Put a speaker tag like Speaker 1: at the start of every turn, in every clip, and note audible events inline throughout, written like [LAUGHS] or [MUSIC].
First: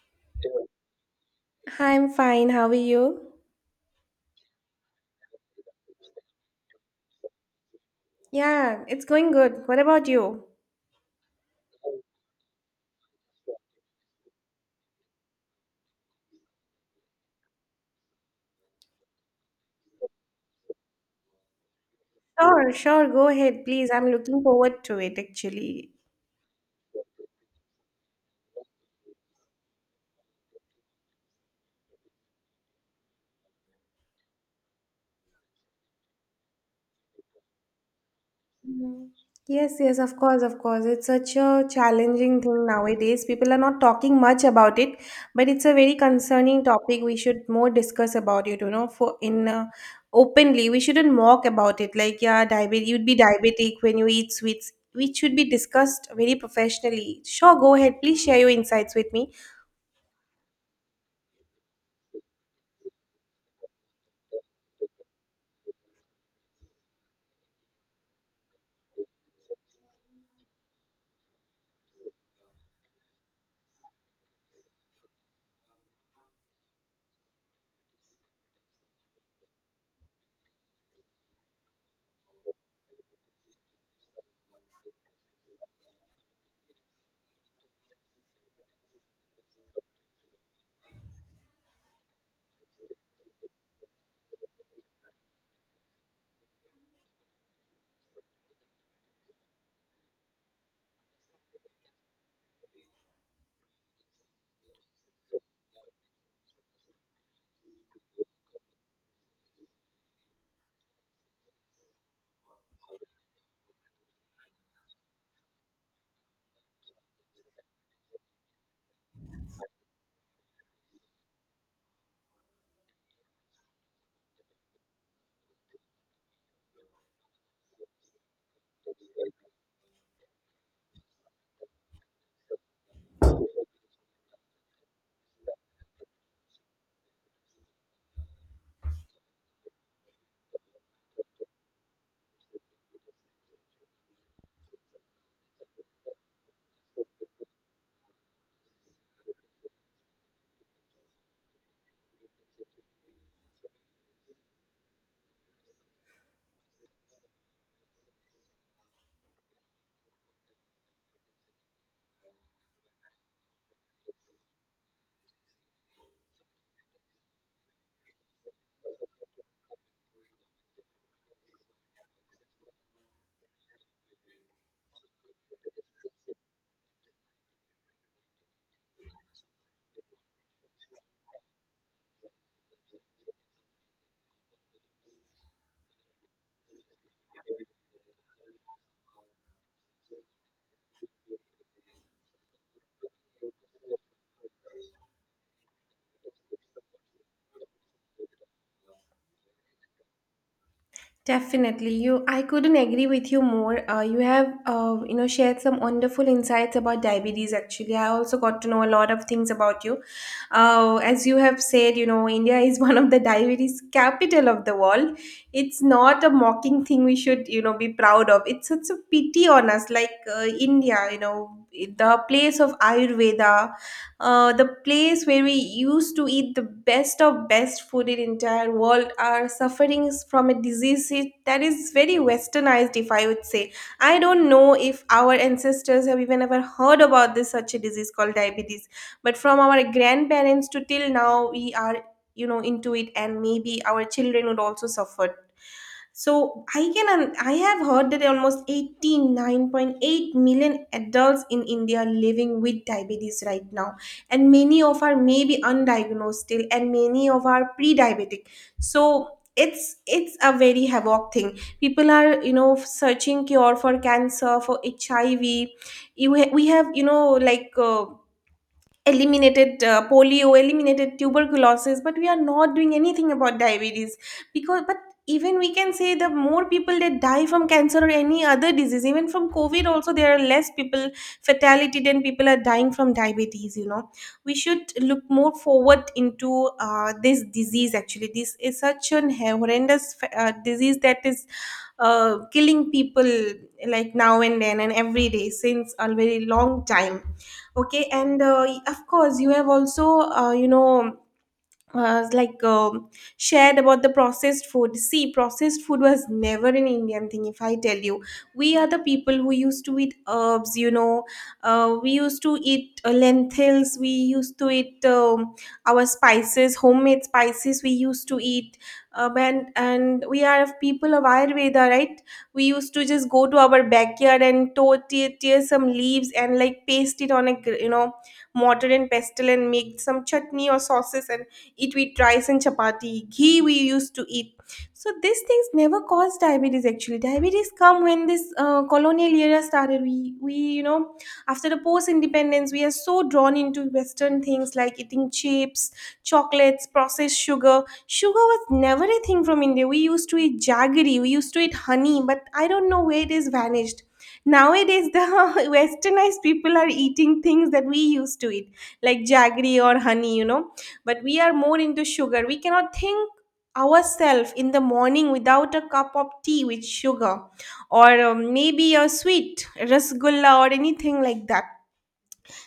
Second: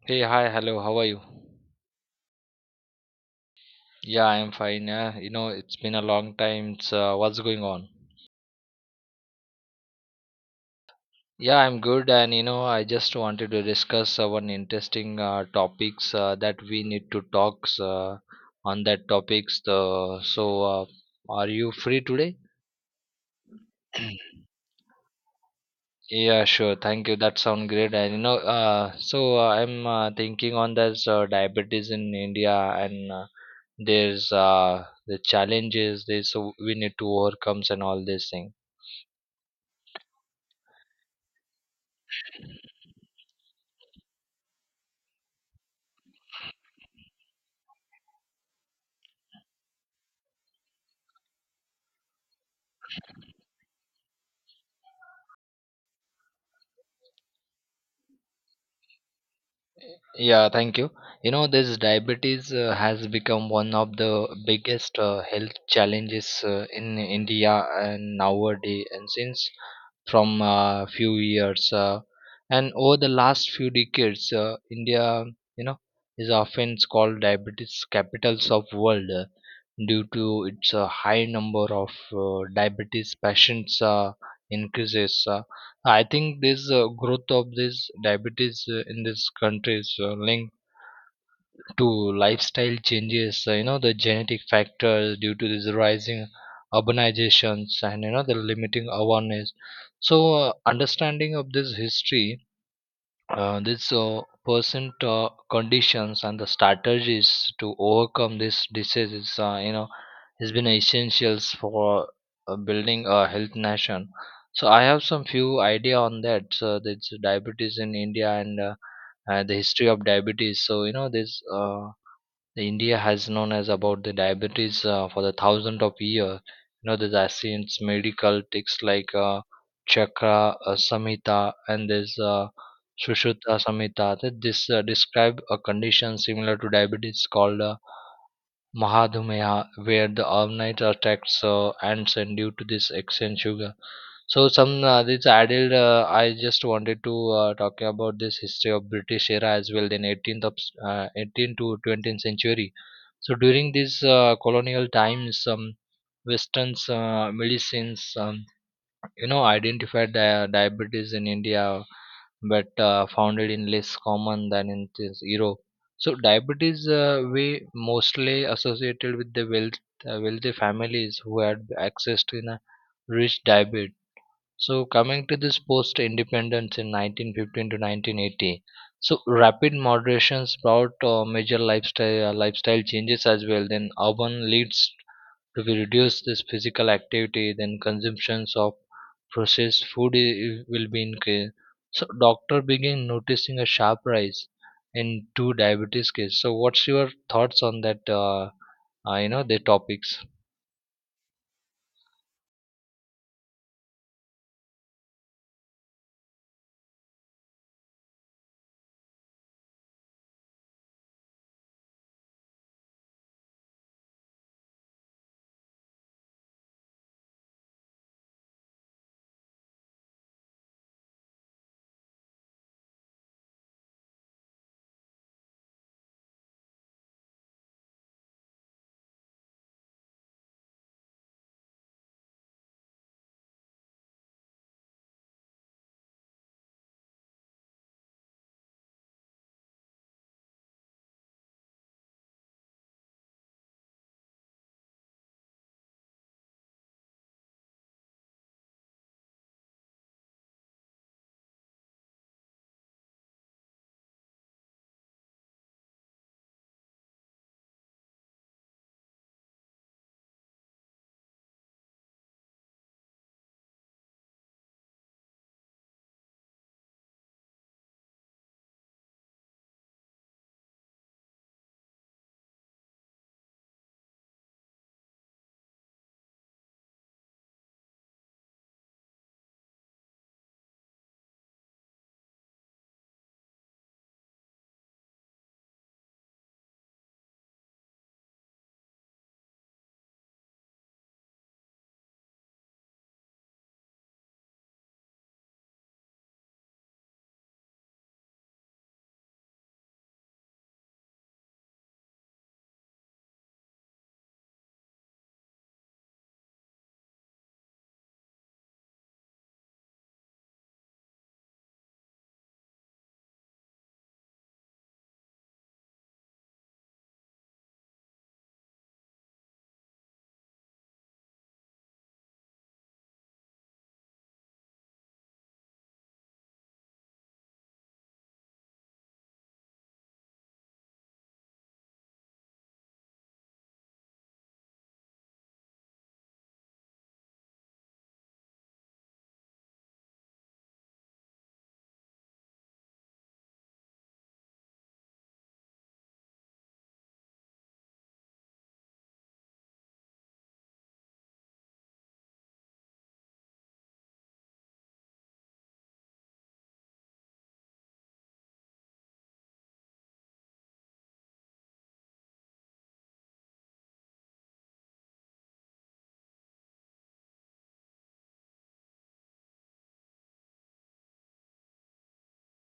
Speaker 1: Hey, hi, hello, how are you?
Speaker 2: Hi, I'm fine. How are you?
Speaker 1: Yeah, I'm fine. Yeah, you know, it's been a long time. So, what's going on?
Speaker 2: Yeah, it's going good. What about you?
Speaker 1: Yeah, I'm good, and you know, I just wanted to discuss one interesting topics that we need to talk on that topics. Are you free today?
Speaker 2: Sure, sure. Go ahead, please. I'm looking
Speaker 1: [CLEARS THROAT]
Speaker 2: forward to it, actually.
Speaker 1: Yeah, sure. Thank you. That sounds great. And you know, I'm thinking on this diabetes in India, and the challenges. There's so we need to overcome and all these things.
Speaker 2: Mm. Yes, yes, of course, of course. It's such a challenging thing nowadays. People are not talking much about it, but it's a very concerning topic. We should more discuss about it, you know, for in openly. We shouldn't mock about it. Like, yeah, diabetic, you'd be diabetic when you eat sweets, which should be discussed very professionally. Sure, go ahead. Please share your insights with me.
Speaker 1: Yeah, thank you. You know, this diabetes has become one of the biggest health challenges in India and nowadays, and since from few years, and over the last few decades, India, you know, is often called diabetes capitals of world due to its high number of diabetes patients increases. I think this growth of this diabetes in this country is linked to lifestyle changes. You know, the genetic factors due to this rising urbanizations and you know the limiting awareness. So understanding of this history this percent conditions and the strategies to overcome this disease is, you know, has been essentials for building a health nation. So I have some few idea on that, so that's diabetes in India, and the history of diabetes. So you know, this the India has known as about the diabetes for the thousand of year. You know, there's ancient medical texts like Chakra Samhita, and there's Sushruta Samhita that this describe a condition similar to diabetes called Mahadhumeha, where the overnight attacks ants and due to this excess sugar. So some this added, I just wanted to talk about this history of British era as well in 18th to 20th century. So during these colonial times, Western's medicines, you know, identified diabetes in India, but found it in less common than in this Europe. So diabetes we mostly associated with the wealth, wealthy families who had access to a rich diet. So coming to this post independence in 1915 to 1980, so rapid moderations brought major lifestyle changes as well. Then urban leads to be reduced this physical activity. Then consumptions of processed will be increased. So doctor began noticing a sharp rise in two diabetes case. So what's your thoughts on that? You know, the topics.
Speaker 2: Definitely, you. I couldn't agree with you more. You have, shared some wonderful insights about diabetes. Actually, I also got to know a lot of things about you. As you have said, India is [LAUGHS] one of the diabetes capital of the world. It's not a mocking thing we should, be proud of. It's such a pity on us, like India, the place of Ayurveda, the place where we used to eat the best of best food in the entire world are suffering from a disease that is very westernized, if I would say. I don't know if our ancestors have even ever heard about this such a disease called diabetes, but from our grandparents to till now we are, into it, and maybe our children would also suffer. So I have heard that almost 89.8 million adults in India are living with diabetes right now, and many of are may be undiagnosed still, and many of are pre-diabetic. So it's a very havoc thing. People are, searching cure for cancer, for HIV. We have, like eliminated polio, eliminated tuberculosis, but we are not doing anything about diabetes. Because, but even we can say the more people that die from cancer or any other disease, even from COVID also, there are less people fatality than people are dying from diabetes. We should look more forward into this disease. Actually, this is such an horrendous disease that is killing people like now and then and every day since a very long time. Okay, and of course, you have also like shared about the processed food. See, processed food was never an Indian thing. If I tell you, we are the people who used to eat herbs. We used to eat lentils. We used to eat our spices, homemade spices, we used to eat. And we are of people of Ayurveda, right? We used to just go to our backyard and tear some leaves and like paste it on a, mortar and pestle, and make some chutney or sauces, and eat with rice and chapati, ghee we used to eat. So these things never caused diabetes actually. Diabetes come when this colonial era started. We, after the post independence, we are so drawn into Western things like eating chips, chocolates, processed sugar. Sugar was never a thing from India. We used to eat jaggery, we used to eat honey, but I don't know where it is vanished. Nowadays, the [LAUGHS] westernized people are eating things that we used to eat, like jaggery or honey, but we are more into sugar. We cannot think ourselves in the morning without a cup of tea with sugar, or maybe a sweet rasgulla or anything like that.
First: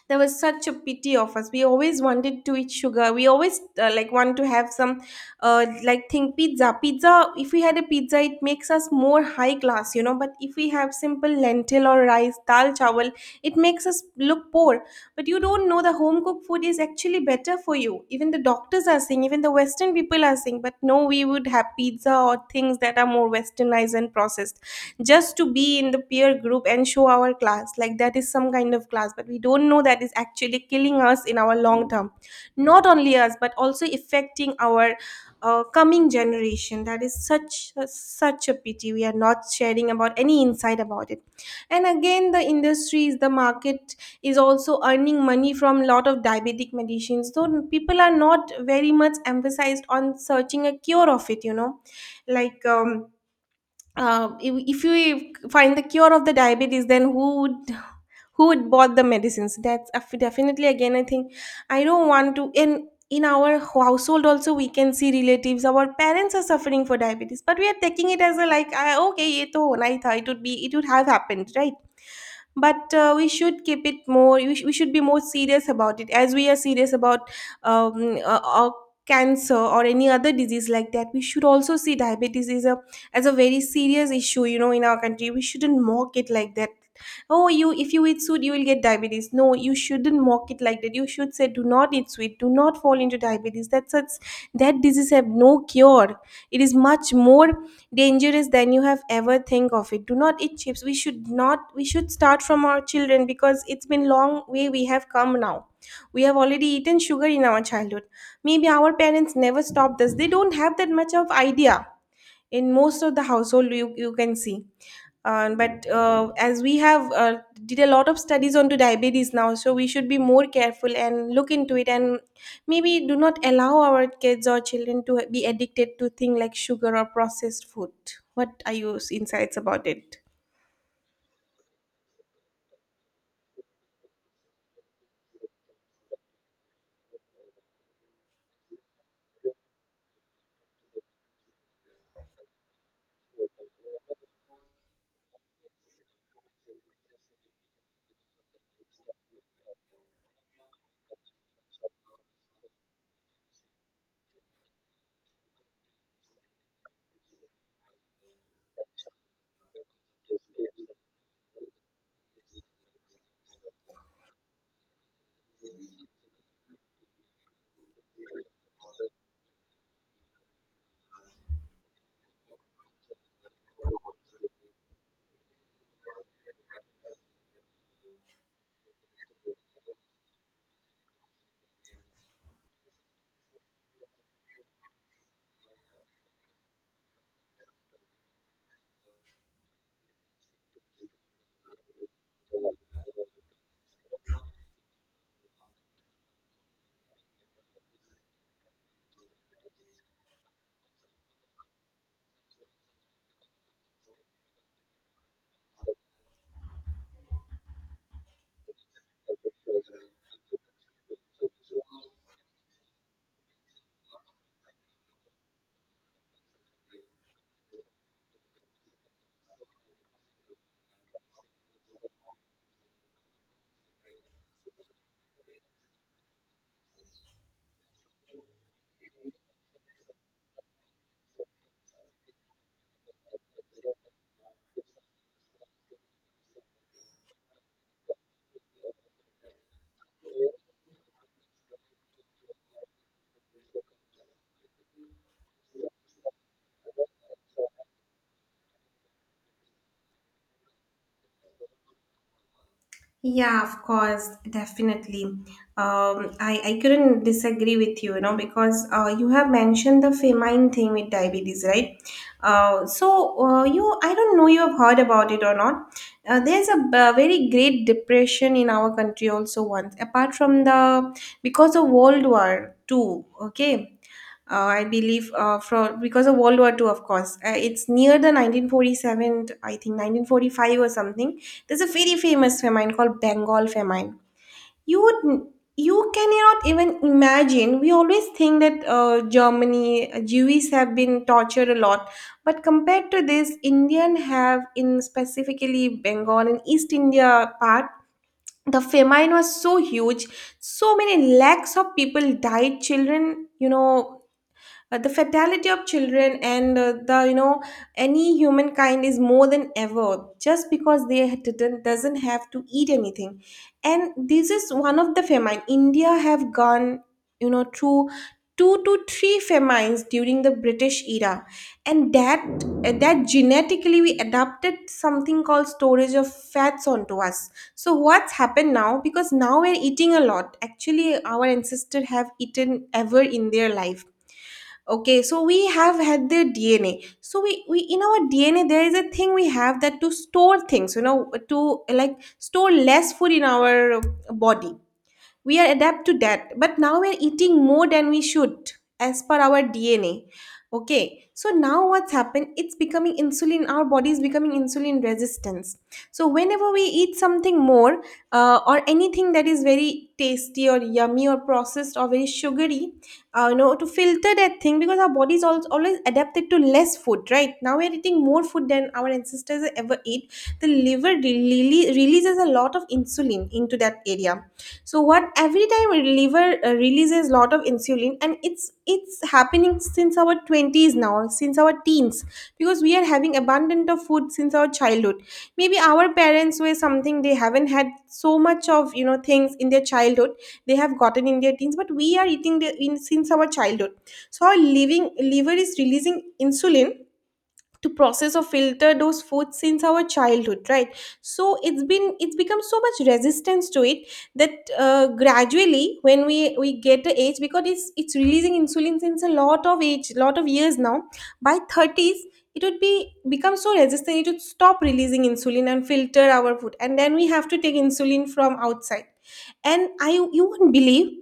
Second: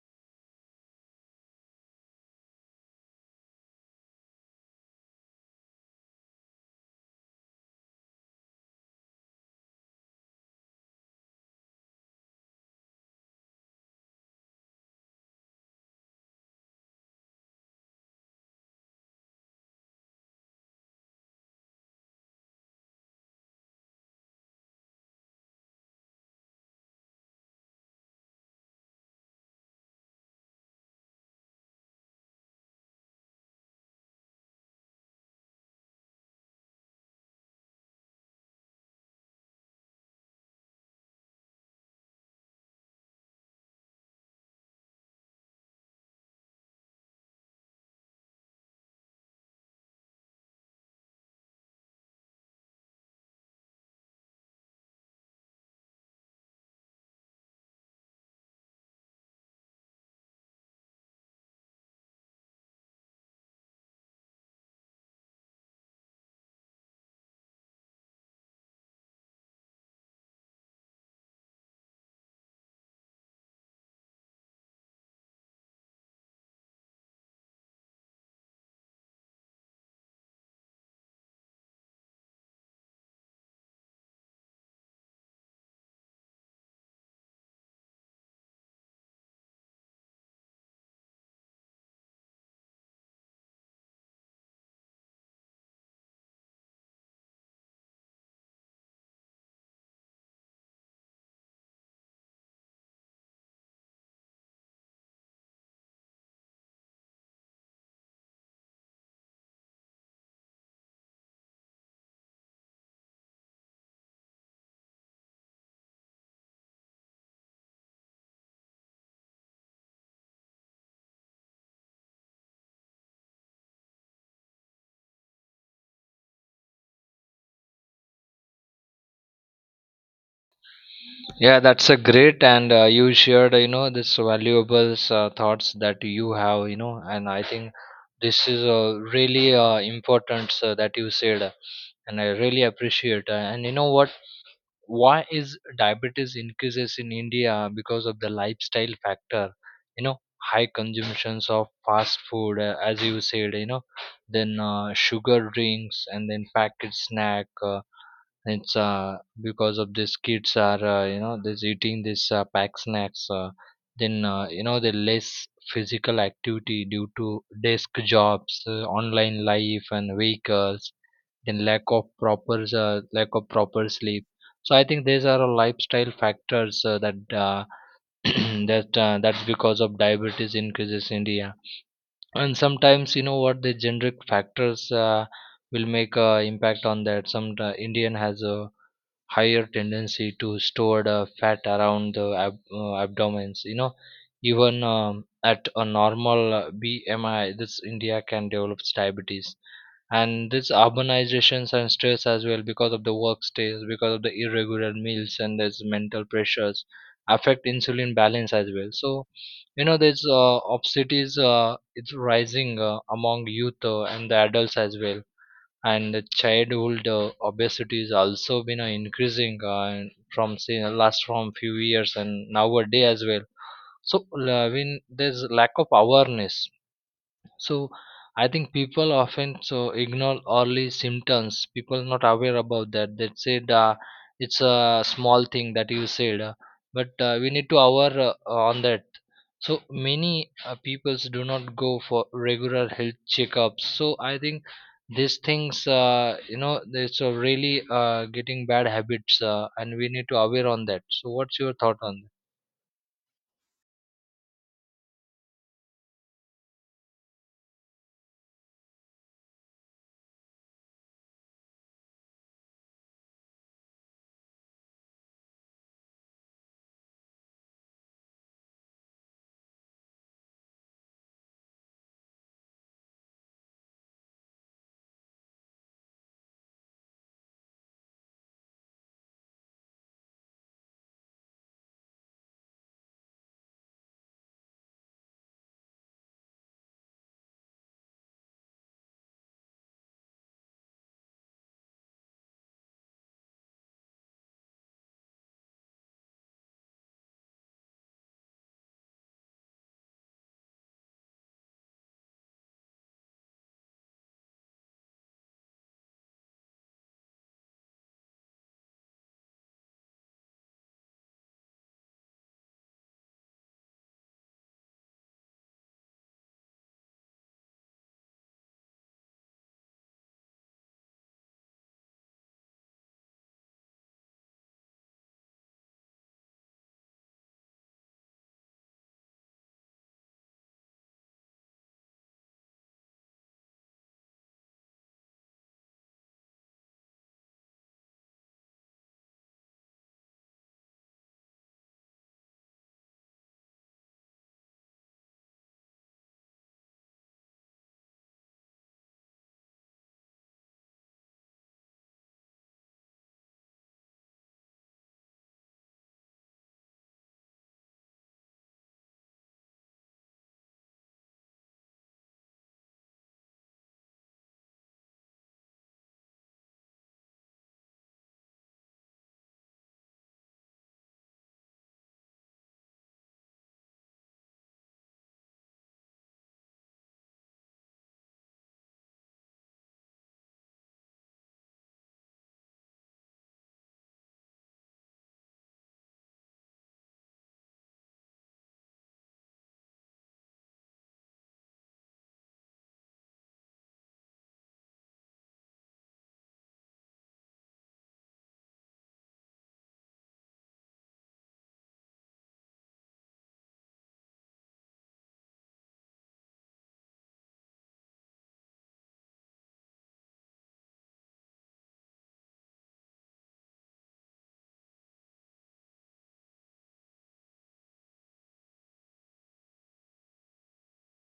Speaker 2: There was such a pity of us. We always wanted to eat sugar. We always, like, want to have some, like, think pizza. If we had a pizza, it makes us more high class, but if we have simple lentil or rice, dal chawal, it makes us look poor. But you don't know the home cooked food is actually better for you. Even the doctors are saying, even the western people are saying, but no, we would have pizza or things that are more westernized and processed just to be in the peer group and show our class, like that is some kind of class. But we don't know that is actually killing us in our long term, not only us, but also affecting our coming generation. That is such a, pity. We are not sharing about any insight about it. And again, the industries, the market is also earning money from lot of diabetic medicines, so people are not very much emphasized on searching a cure of it, like if you find the cure of the diabetes, then who would bought the medicines. That's definitely. Again, I think, I don't want to, in our household also we can see relatives, our parents are suffering for diabetes, but we are taking it as a, like, ah, okay, ye to hona hi tha, it would be, it would have happened, right? But we should keep it more. We we should be more serious about it, as we are serious about um, uh, uh, cancer or any other disease like that. We should also see diabetes is a as a very serious issue, in our country. We shouldn't mock it like that, oh, you if you eat sweet, you will get diabetes. No, you shouldn't mock it like that. You should say, do not eat sweet, do not fall into diabetes. That's such, that disease have no cure. It is much more dangerous than you have ever think of it. Do not eat chips. We should not we should start from our children, because it's been long way we have come now. We have already eaten sugar in our childhood. Maybe our parents never stopped us. They don't have that much of idea in most of the household, you can see but as we have did a lot of studies onto diabetes now, so we should be more careful and look into it, and maybe do not allow our kids or children to be addicted to things like sugar or processed food. What are your insights about it?
Speaker 1: Yeah, that's a great, and you shared, you know, this valuable thoughts that you have, you know, and I think this is really important that you said, and I really appreciate. And you know what? Why is diabetes increases in India? Because of the lifestyle factor? You know, high consumptions of fast food, as you said, you know, then sugar drinks and then packaged snack. It's Because of these, kids are, you know, this eating this pack snacks, then you know the less physical activity due to desk jobs, online life and vehicles, then lack of proper sleep. So I think these are all lifestyle factors that uh, [CLEARS THROAT] that's because of diabetes increases in India. And sometimes, you know what, the generic factors will make a impact on that. Some indian has a higher tendency to store the fat around the abdomens. You know, even at a normal bmi, this india can develop diabetes. And this urbanizations and stress as well, because of the work stress, because of the irregular meals, and there's mental pressures affect insulin balance as well. So you know there's, obesity is it's rising among youth and the adults as well. And childhood obesity is also been increasing, from say, last from few years and nowadays as well. So when there's lack of awareness, so I think people often so ignore early symptoms. People not aware about that. They said, it's a small thing that you said, but we need to aware on that. So many peoples do not go for regular health checkups. So I think these things, you know, it's really getting bad habits, and we need to aware on that. So what's your thought on that?
Speaker 2: Yeah, of course, definitely. I couldn't disagree with you, because you have mentioned the famine thing with diabetes, right? So, I don't know you have heard about it or not. There's a, very great depression in our country also once, apart from the, because of World War II, okay? I believe for because of World War Two, of course. It's near the 1947, I think 1945 or something. There's a very famous famine called Bengal famine. You would you cannot even imagine. We always think that Germany Jews have been tortured a lot, but compared to this, Indian have, in specifically Bengal and East India part. The famine was so huge. So many lakhs of people died. Children, the fatality of children and the, any humankind is more than ever, just because they didn't doesn't have to eat anything. And this is one of the famine. India have gone, through two to three famines during the British era. And that genetically, we adapted something called storage of fats onto us. So what's happened now? Because now we're eating a lot. Actually, our ancestors have eaten ever in their life. Okay, so we have had their DNA. So we in our DNA there is a thing, we have that to store things, you know, to like store less food in our body. We are adapt to that, but now we're eating more than we should as per our DNA. Okay, so now what's happened, it's becoming insulin, our body is becoming insulin resistance. So whenever we eat something more, or anything that is very tasty or yummy or processed or very sugary, you know, to filter that thing, because our body is always adapted to less food. Right now we're eating more food than our ancestors ever ate. The liver really releases a lot of insulin into that area. So what, every time our liver releases lot of insulin, and it's happening since our 20s, now since our teens, because we are having abundant of food since our childhood. Maybe our parents were something they haven't had so much of, you know, things in their childhood. They have gotten in their teens, but we are eating since our childhood. So our living liver is releasing insulin to process or filter those foods since our childhood, right? So it's become so much resistance to it that gradually, when we get the age, because it's releasing insulin since a lot of age, lot of years now. By 30s it would be become so resistant, it would stop releasing insulin and filter our food, and then we have to take insulin from outside. And I you won't believe,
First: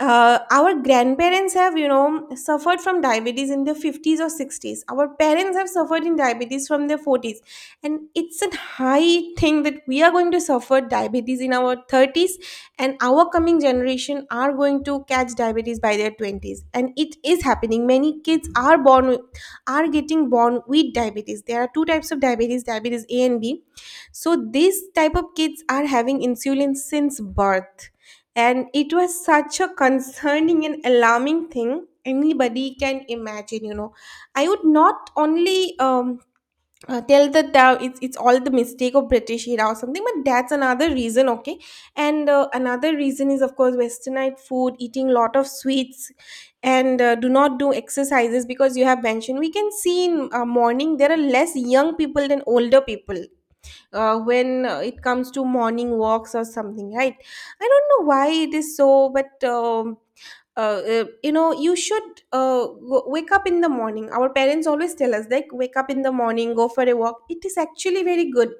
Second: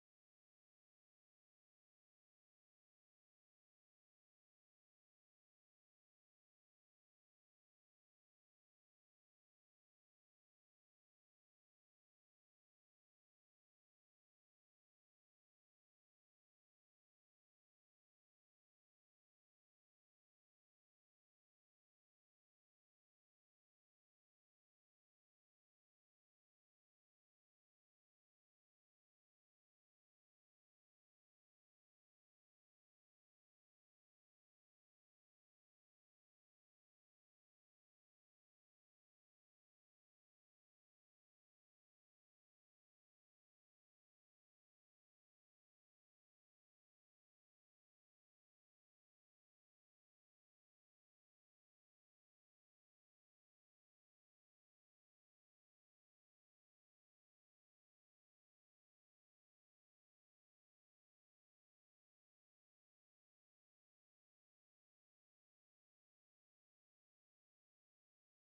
Speaker 2: our grandparents have, you know, suffered from diabetes in their 50s or 60s, our parents have suffered in diabetes from their 40s, and it's a high thing that we are going to suffer diabetes in our 30s. And our coming generation are going to catch diabetes by their 20s, and it is happening, many kids are born with- are getting born with diabetes. There are two types of diabetes, diabetes A and B. So these type of kids are having insulin since birth, and it was such a concerning and alarming thing anybody can imagine, you know. I would not only tell that it's all the mistake of British era or something, but that's another reason, okay? And another reason is, of course, westernized food, eating lot of sweets, and do not do exercises, because you have mentioned we can see in morning there are less young people than older people, when it comes to morning walks or something, right? I don't know why it is so, but you know, you should wake up in the morning. Our parents always tell us like, wake up in the morning, go for a walk, it is actually very good.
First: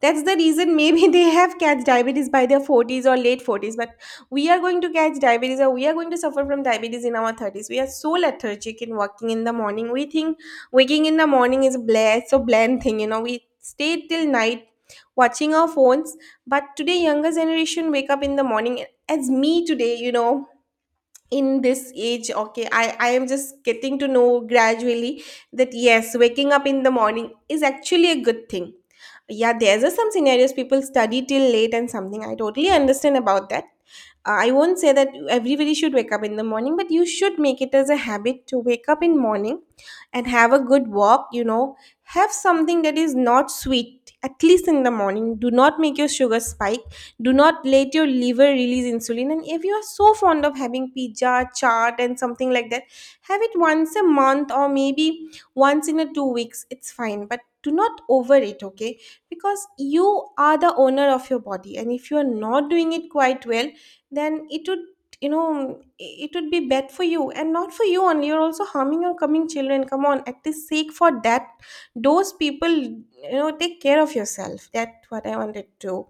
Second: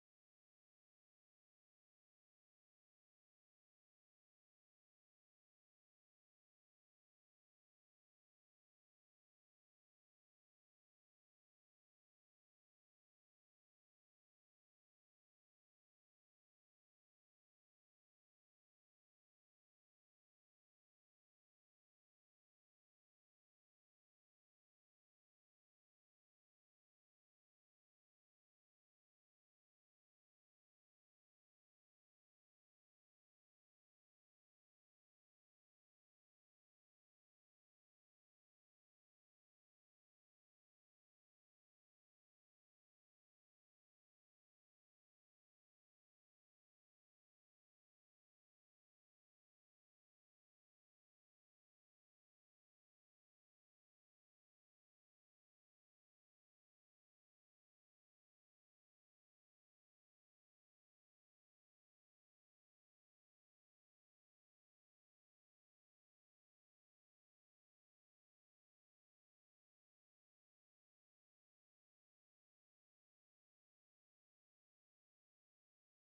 Speaker 2: That's the reason maybe [LAUGHS] they have catch diabetes by their 40s or late 40s, but we are going to catch diabetes or we are going to suffer from diabetes in our 30s. We are so lethargic in working in the morning. We think waking in the morning is a bland, so bland thing, you know. We stay till night watching our phones, but today younger generation wake up in the morning as me today, you know, in this age. Okay, I am just getting to know gradually that yes, waking up in the morning is actually a good thing. Yeah, there's a, some scenarios people study till late and something, I totally understand about that. I won't say that everybody should wake up in the morning, but you should make it as a habit to wake up in morning and have a good walk, you know. Have something that is not sweet at least in the morning. Do not make your sugar spike, do not let your liver release insulin. And if you are so fond of having pizza, chaat and something like that, have it once a month, or maybe once in a 2 weeks, it's fine, but do not over it, okay? Because you are the owner of your body, and if you are not doing it quite well, then it would, you know, it would be bad for you. And not for you only, you're also harming your coming children. Come on, at the sake for that those people, you know, take care of yourself. That's what I wanted to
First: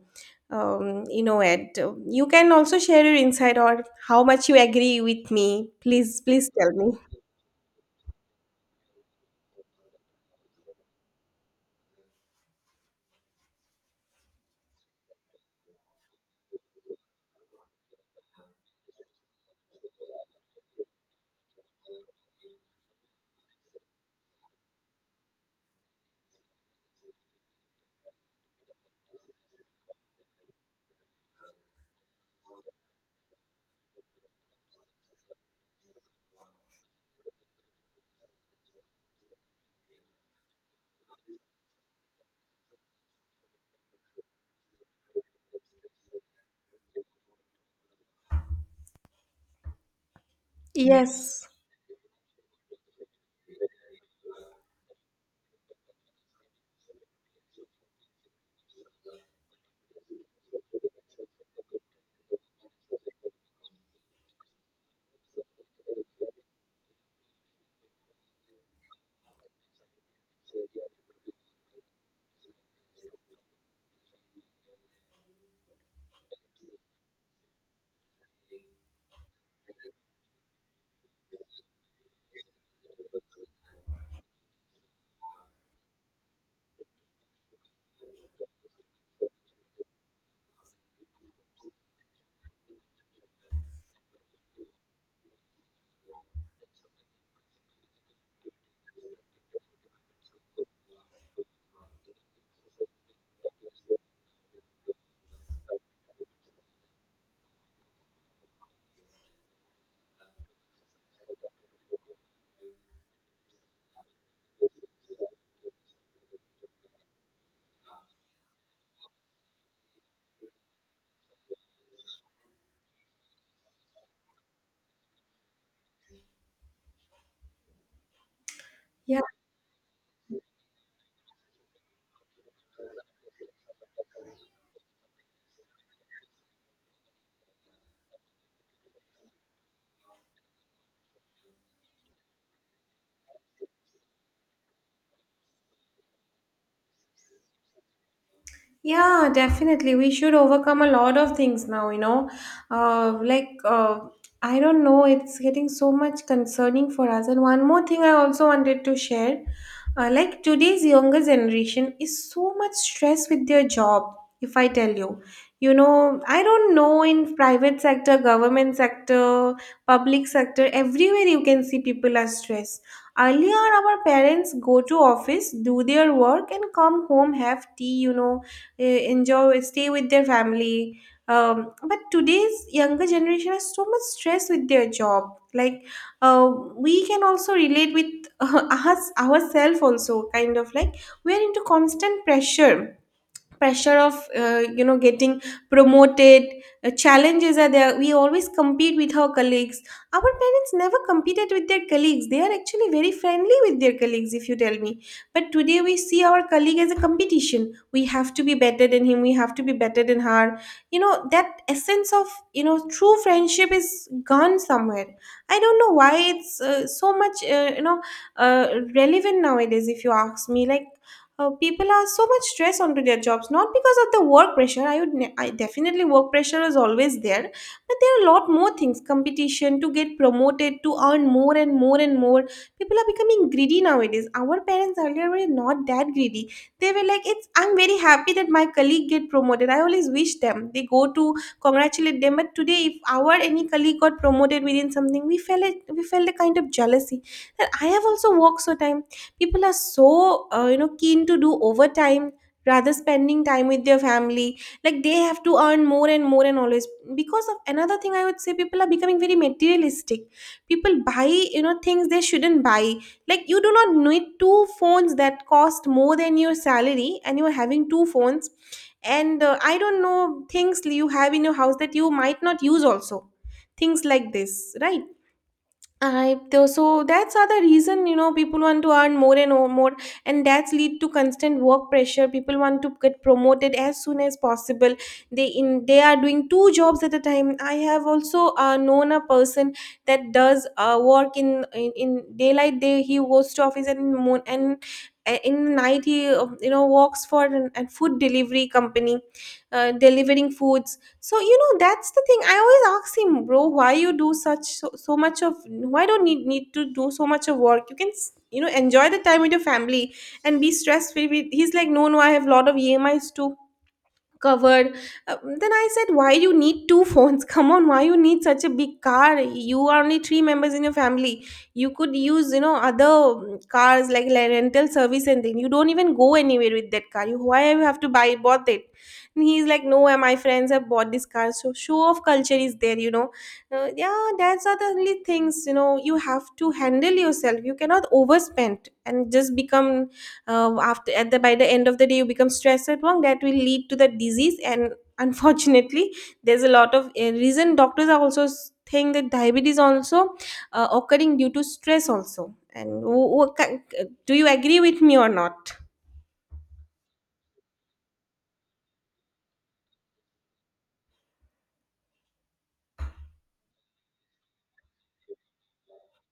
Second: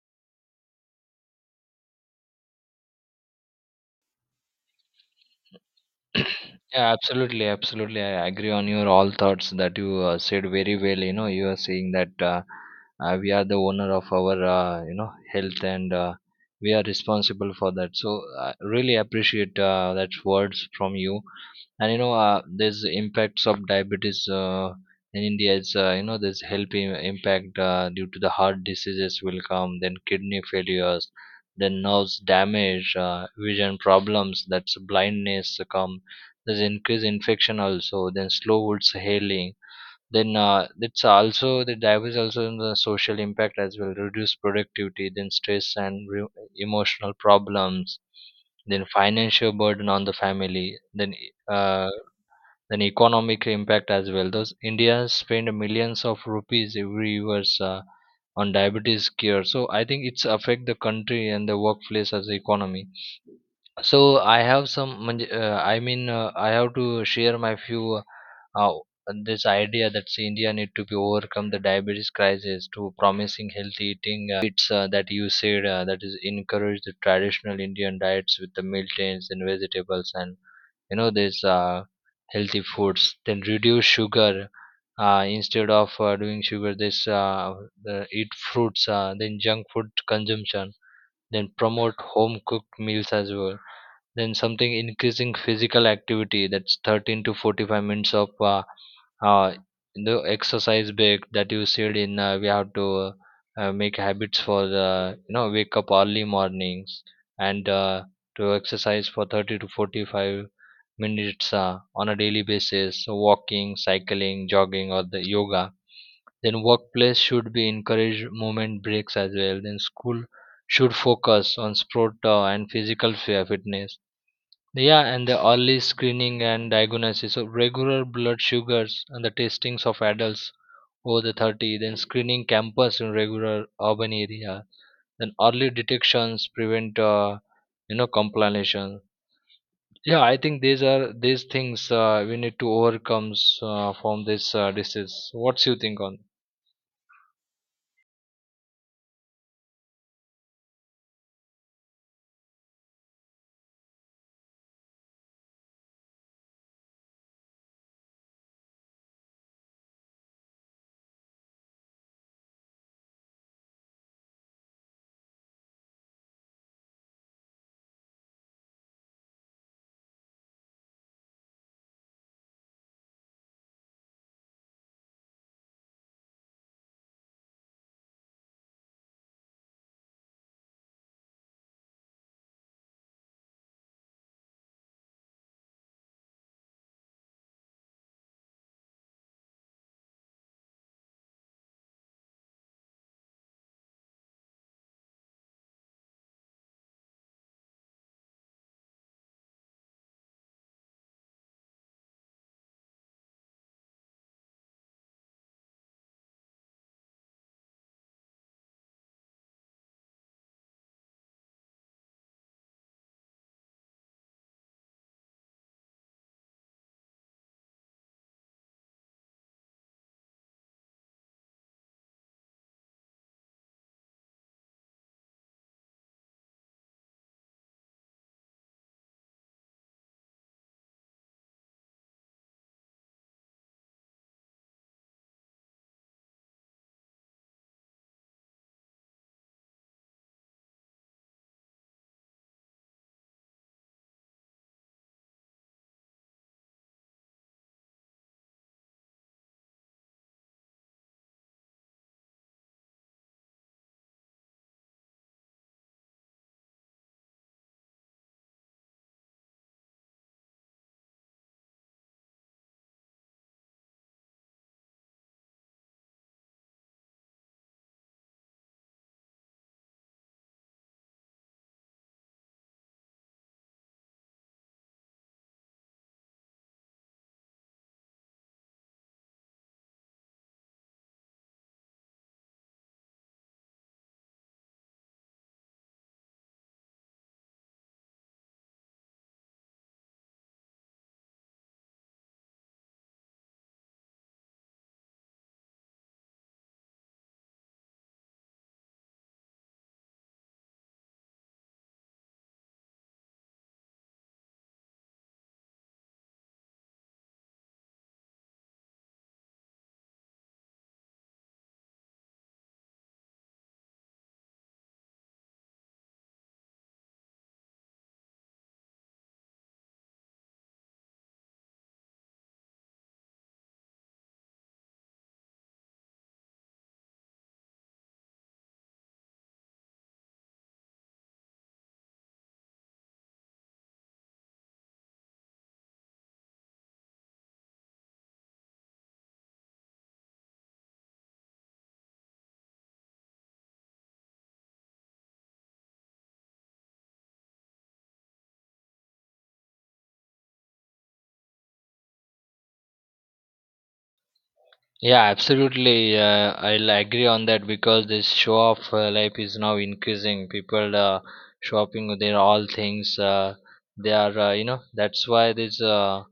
Speaker 2: you know it. You can also share your insight or how much you agree with me, please,
Speaker 1: Yeah,
Speaker 2: please tell me.
Speaker 1: absolutely, absolutely. I agree on your all thoughts that you said very well. You know, you are saying that we are the owner of our, you know, health, and we are responsible for that. So, I really appreciate that words from you. And you know there's impacts of diabetes in India. It's, you know, there's health impact due to the heart diseases will come, then kidney failures, then nerves damage, vision problems, that's blindness come. There's increased infection also, then slow wounds healing, then that's also the diabetes, also in the social impact as well, reduce productivity, then stress and emotional problems, then financial burden on the family, then
Speaker 2: Yes.
Speaker 1: uh, then economic impact as well. Those India spend millions of rupees every year on diabetes cure. So I think it's affect the country and the workplace as economy. So I have some. म्हणजे, I mean, I have to share my few. Uh, this idea that say, India need to be overcome the diabetes crisis to promising healthy eating, it's that you said that is encourage the traditional Indian diets with the meal and vegetables, and you know this healthy foods, then reduce sugar, instead of doing sugar this eat fruits, then junk food consumption, then promote home cooked meals as well, then something increasing physical activity, that's 13 to 45 minutes of uh, the exercise break that you said in, we have to make habits for the, you know, wake up early mornings, and to exercise for 30 to 45 minutes on a daily basis, so walking, cycling, jogging, or the yoga, then workplace should be encourage movement breaks as well, then school should focus on sport and physical fitness. Yeah, and the early screening and diagnosis of regular blood sugars
Speaker 2: Yeah.
Speaker 1: and the testings of adults over the 30, then screening campus in regular urban area, then early detections prevent, you know, complication. Yeah, I think these are these things we need to overcome from this disease. What's you think on?
Speaker 2: Yeah, definitely. We should overcome a lot of things now, you know. Uh, like, uh, I don't know, it's getting so much concerning for us. And one more thing I also wanted to share, like, today's younger generation is so much stressed with their job, if I tell you. You know, I don't know, in private sector, government sector, public sector, everywhere you can see people are stressed. Earlier, our parents go to office, do their work, and come home, have tea, you know, enjoy stay with their family. But today's younger generation has so much stress with their job, like uh, we can also relate with [LAUGHS] us ourselves also, kind of like we're into constant pressure, pressure of you know, getting promoted. Challenges are there, we always compete with our colleagues. Our parents never competed with their colleagues, they are actually very friendly with their colleagues, if you tell me. But today we see our colleague as a competition. We have to be better than him, we have to be better than her. You know, that essence of, you know, true friendship is gone somewhere. I don't know why it's so much you know uh, relevant nowadays, if you ask me, like people are so much stress onto their jobs, not because of the work pressure, I definitely, work pressure is always there, but there are a lot more things. Competition to get promoted, to earn more and more and more. People are becoming greedy nowadays. Our parents earlier were not that greedy, they were like, it's, I'm very happy that my colleague get promoted. I always wish them, they go to congratulate them. But today if our any colleague got promoted within something, we felt a kind of jealousy that I have also worked so time. People are so you know, keen to do overtime rather spending time with their family, like they have to earn more and more. And always, because of another thing I would say, people are becoming very materialistic. People buy, you know, things they shouldn't buy, like you do not need two phones that cost more than your salary, and you are having two phones. And I don't know, things you have in your house that you might not use also, things like this, right? I though so, that's other reason, you know, people want to earn more and more, and that's lead to constant work pressure. People want to get promoted as soon as possible. They are doing two jobs at a time. I have also known a person that does work in daylight day he goes to office, and moon, and in night he you know, works for a food delivery company, delivering foods. So you know, that's the thing. I always ask him, bro, why you do such so, so much of why don't need need to do so much of work? You can you know, enjoy the time with your family and be stress free. He's like, no, no, I have lot of EMIs to covered. Then I said, why you need two phones? [LAUGHS] Come on, why you need such a big car, you are only three members in your family? You could use, you know, other cars, like rental service. And then you don't even go anywhere with that car, you, why you have to buy bought it? And he's like, no, my friends have bought this car. So show off culture is there, you know. Yeah, that's are the only things, you know, you have to handle yourself, you cannot overspend and just become after at the ␣by the end of the day you become stressed at work, that will lead to the disease. And [LAUGHS] unfortunately, there's a lot of reason, doctors are also think that diabetes also occurring due to stress also. And do you agree with me
Speaker 1: Yeah,
Speaker 2: or not?
Speaker 1: absolutely. I'll agree on that, because this show off life is now increasing. People shopping with their all things. They are, you know, that's why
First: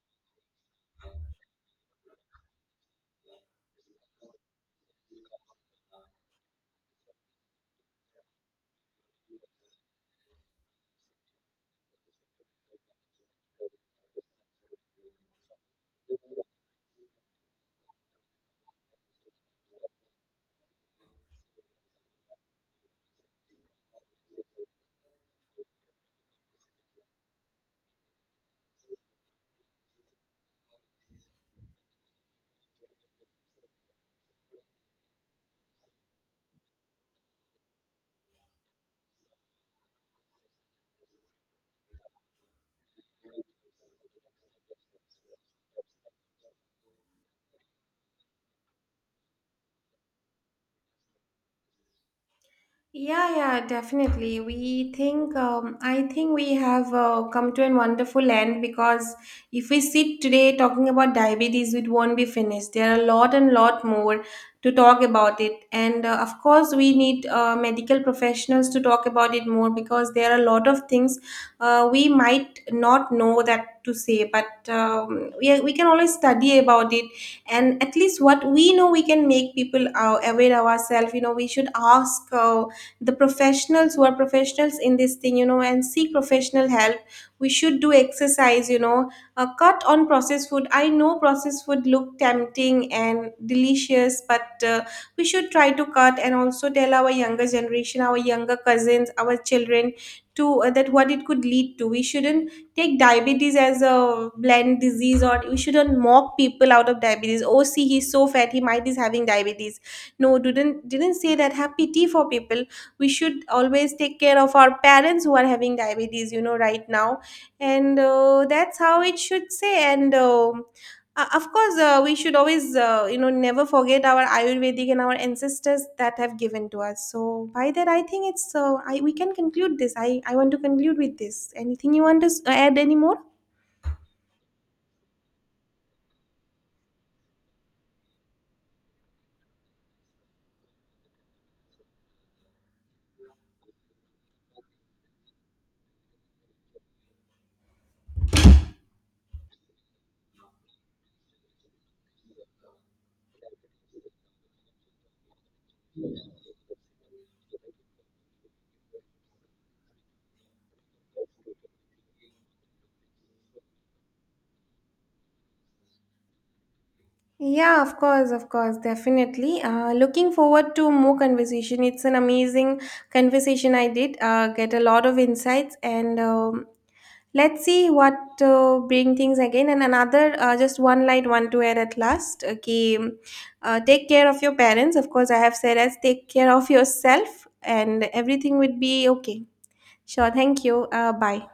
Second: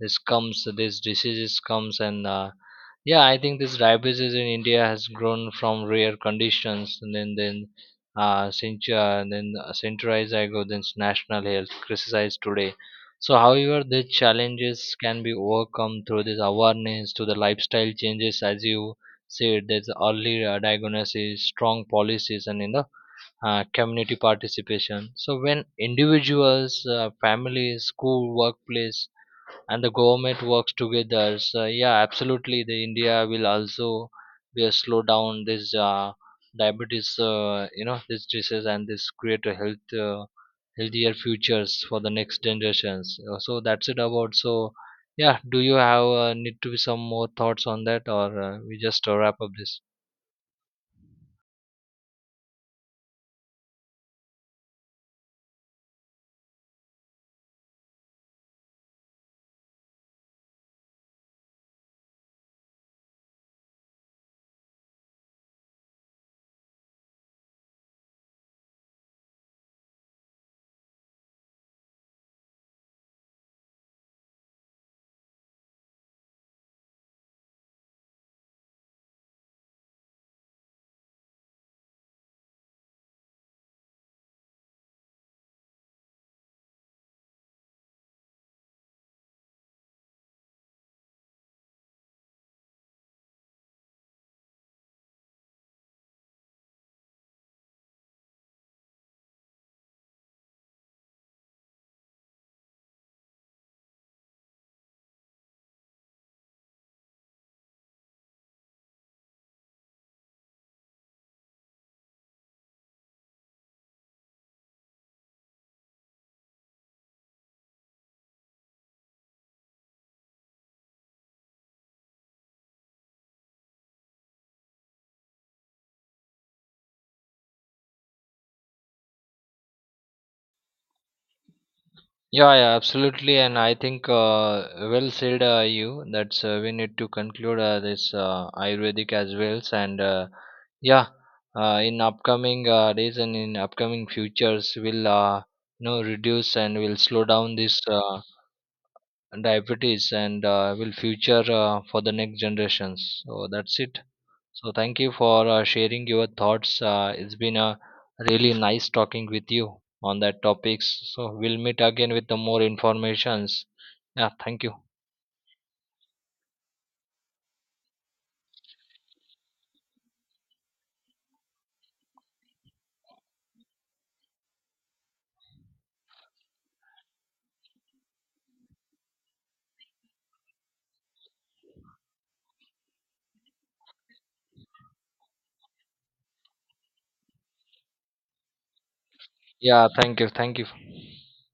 Speaker 1: this comes this diseases comes, and yeah, I think this diabetes in India has grown from rare conditions, and then cent- then centralized, I go, then national health crisis today. So however, the challenges can be overcome through this awareness to the lifestyle changes. As you said, there's early diagnosis, strong policies, and in the community participation. So when individuals, families, school, workplace, and the government works together, so yeah, absolutely, the india will also will slow down this diabetes, you know, this disease, and this create a healthier futures for the next generations. So that's it about. So yeah, do you have need to be some more thoughts on that, or we just wrap up this?
Speaker 2: Yeah, yeah, definitely. We think, I think we have come to a wonderful end, because if we sit today talking about diabetes, it won't be finished. There are a lot and lot more to talk about it. And of course, we need medical professionals to talk about it more, because there are a lot of things we might not know that to say, but we can always study about it. And at least what we know, we can make people aware ourselves. You know, we should ask. The professionals who are professionals in this thing, you know, and seek professional help. We should do exercise, you know, a cut on processed food. I know processed food look tempting and delicious, but we should try to cut, and also tell our younger generation, our younger cousins, our children, to that what it could lead to. We shouldn't take diabetes as a bland disease, or we shouldn't mock people out of diabetes. Oh, see, he's so fat, he might is having diabetes. No, didn't say that. Have pity for people. We should always take care of our parents who are having diabetes, you know, right now. And that's how it should say. And of course, we should always you know, never forget our ayurvedic and our ancestors that have given to us. So by that, I think it's we can conclude this. I want to conclude with this. Anything you want to
Speaker 1: Yeah, yeah,
Speaker 2: add anymore?
Speaker 1: absolutely, and I think, well said, you. That's we need to conclude this Ayurvedic as well, and yeah, in upcoming days and in upcoming futures, we'll you know, reduce and we'll slow down this diabetes, and will future for the next generations. So that's it. So thank you for sharing your thoughts. It's been a really nice talking with you on that topics. So we'll meet again with the more informations. Yeah, thank you.
Speaker 2: Yeah, of course, definitely. Looking forward to more conversation. It's an amazing conversation I did. Get a lot of insights, and let's see what bring things again. And another, just one light one to add at last. Okay, take care of your parents. Of course, I have said as take care of yourself, and everything would be okay.
Speaker 1: Yeah, thank you.
Speaker 2: Sure.
Speaker 1: Thank
Speaker 2: Thank
Speaker 1: you.
Speaker 2: you. Bye.